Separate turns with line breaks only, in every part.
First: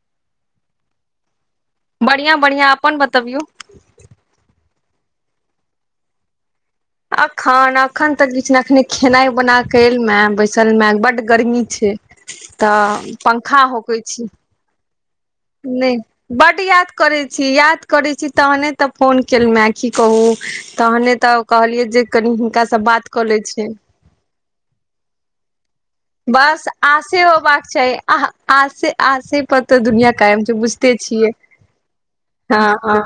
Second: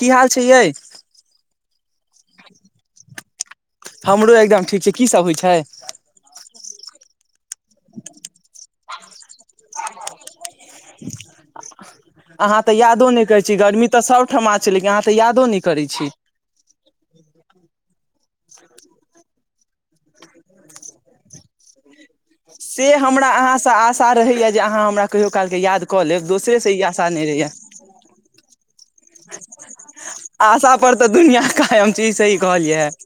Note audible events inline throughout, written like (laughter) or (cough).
की हाल छै यै
बढ़िआँ बढ़िआँ अपन बतबियौ
हमरो एकदम ठीक छै की सब होइ छै
अखन अखन तक किए नै एखनी खेनाइ बना क जलु आ सल मे बड गर्मी छै
अहाँ
तऽ पंखा होकैय छी
से लेकिन अहाँ तऽ यादो नय करै छी
बड्ड याद करैत छी याद करैत छी तहने तऽ फोन केलुअ की कहू तहने तऽ कहलियै जे कनि हिनका स
से
बात कऽ
हमरा
लै छै
अहाँसँ रहैया जे अहाँ हमरा कहियो काल के याद कऽ लेब
बस
दोसरेसँ ई आशा
आसे
नहि रहैया
होबाक चाही आसे आसे प तऽ दुनिया कायम छै
आशा
बुझते
पर तऽ
छियै
दुनिया कायम छै ई सही
हँ
कहलियै
हँ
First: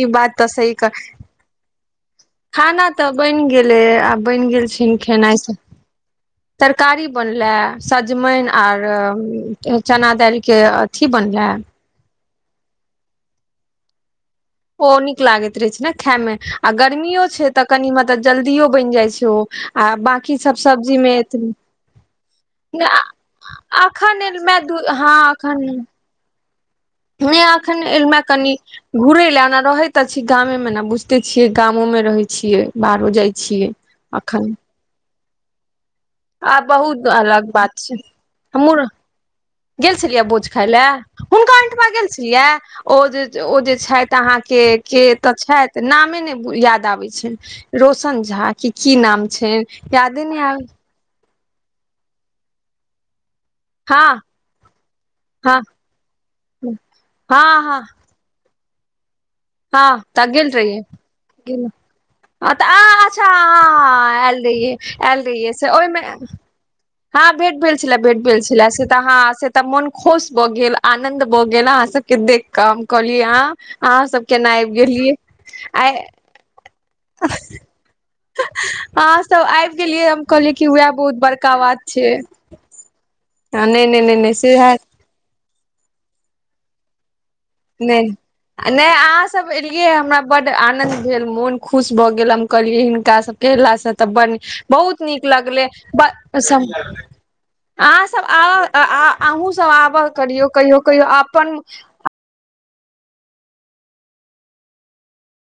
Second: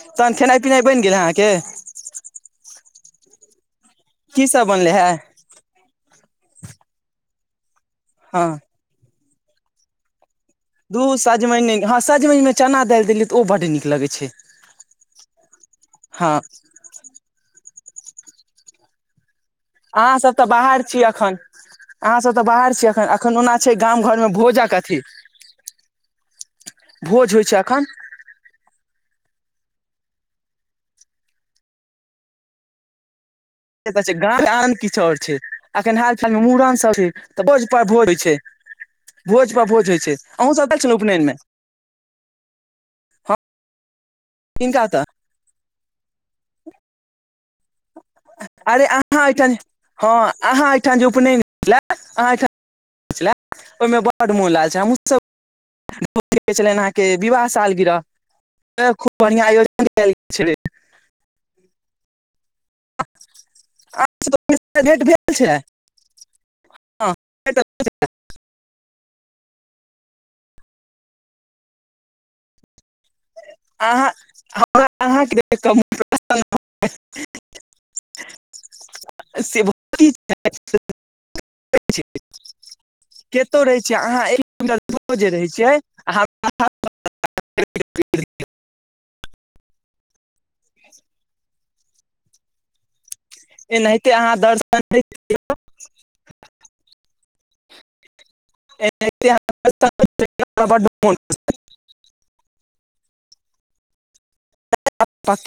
ई
तहन
बात तऽ
खेनाइ
सही
पिनाइ
क
बनि गेल अहाँके
खाना तऽ बैन गेलै आ बैश
की
गेल
सब बनलै
छैन
हे
खेनाइसँ तरकारी बनले
हँ
सजमैन आर चना दैल
धु सजमैन हँ सजमनिमे चना दैल देलियै तऽ ओ बड्ड नीक लगै छै
ओ नीक लागैत रहै छै ने
हँ
खमे आ गर्मियो छै तऽ कनि मतलब जल्दिओ बैन जैइ छै ओ आ
अहाँ
बकी
तऽ
सब
बाहर छी
सब्जीमे
अखन
एथि
अहाँ सब तऽ बाहर छी अखन अखन ओना छै गाम घर मे
एखनमेू
भोजक
दु
अथी
हां एखन
भोज
ने
होइ छै अखन
आखन‌ जलु म कनी घुरै ला ना रहे त छी गामे मे न बुझते छियै गामो म रहे छियै बाहरो जाय छियै
गामव
अखन
आन किछु ओर छै एखन हाल
आ
मुड़न सब
बहुत
हेय तऽ
अलग
भोज
बात
पर भोज हो छै
हमहुँ
भोज पर भोज
गेल
होइ छै
छलियै बोझ
अहूँ सब गेल
खायले
छलहुँ उपनयन मे
हुनका ठमा गेल छलियै ओ जे
हँ
ओ जे छैथ अहाँ के
किनका ओतऽ
के तऽ छैथ नामे ने याद आबै छै रौशन झा कि
अरे
कि
अहाँ
नाम
एहिठाम
छैन
हँ
यादे न आबै
अहाँ एहिठाम जे उपनयन अहाँ एहिठाम ओहिमे
हँ
बड्ड मोन लागल छै
हँ
हमहूँसब छल अहाँ के विवाह
हँ
साल
हँ
गिरह खूब बढ़ियां आयोजन कयल गेल छलै
कना तऽ अच्छा
अहाँके
आल रहिय
भेट
आल
भेल
रहिय
छलै
से ओहिमे हँ भेट भेलेल छला भेट भेल छला से तऽ हा से त मोन खुश भऽ गेल आनंद भ गेल अहाँ सब के देख क हम कहलिय अन अहाँ सब केना आब
हमरा
गेलियै
अहाँके देख कऽ
आइ (inaudible) अहा सब
से
ऐब
की
गेलियै हम कहलियै कि वएह बहुत बड़का बात छै
कतौ
ह
रहै
नय
छियै
नय नय
अहाँ
नह
एक
से आ
किलोमीटर जे रहैत छियै आ
नय नय अहाँ सब एलियै हमरा बड्ड आनन्द भेल मोन खुश भऽ गेल हम कहलियै हिनका स केलासँ
एनाहिते
तऽ
अहाँ
बन
दर्शन
बहुत नीक लगले बऽ स अहाँसभ आऽ आ आ अहूँसभ आबऽ करियौ कहियो
बड्ड
कहियो अपन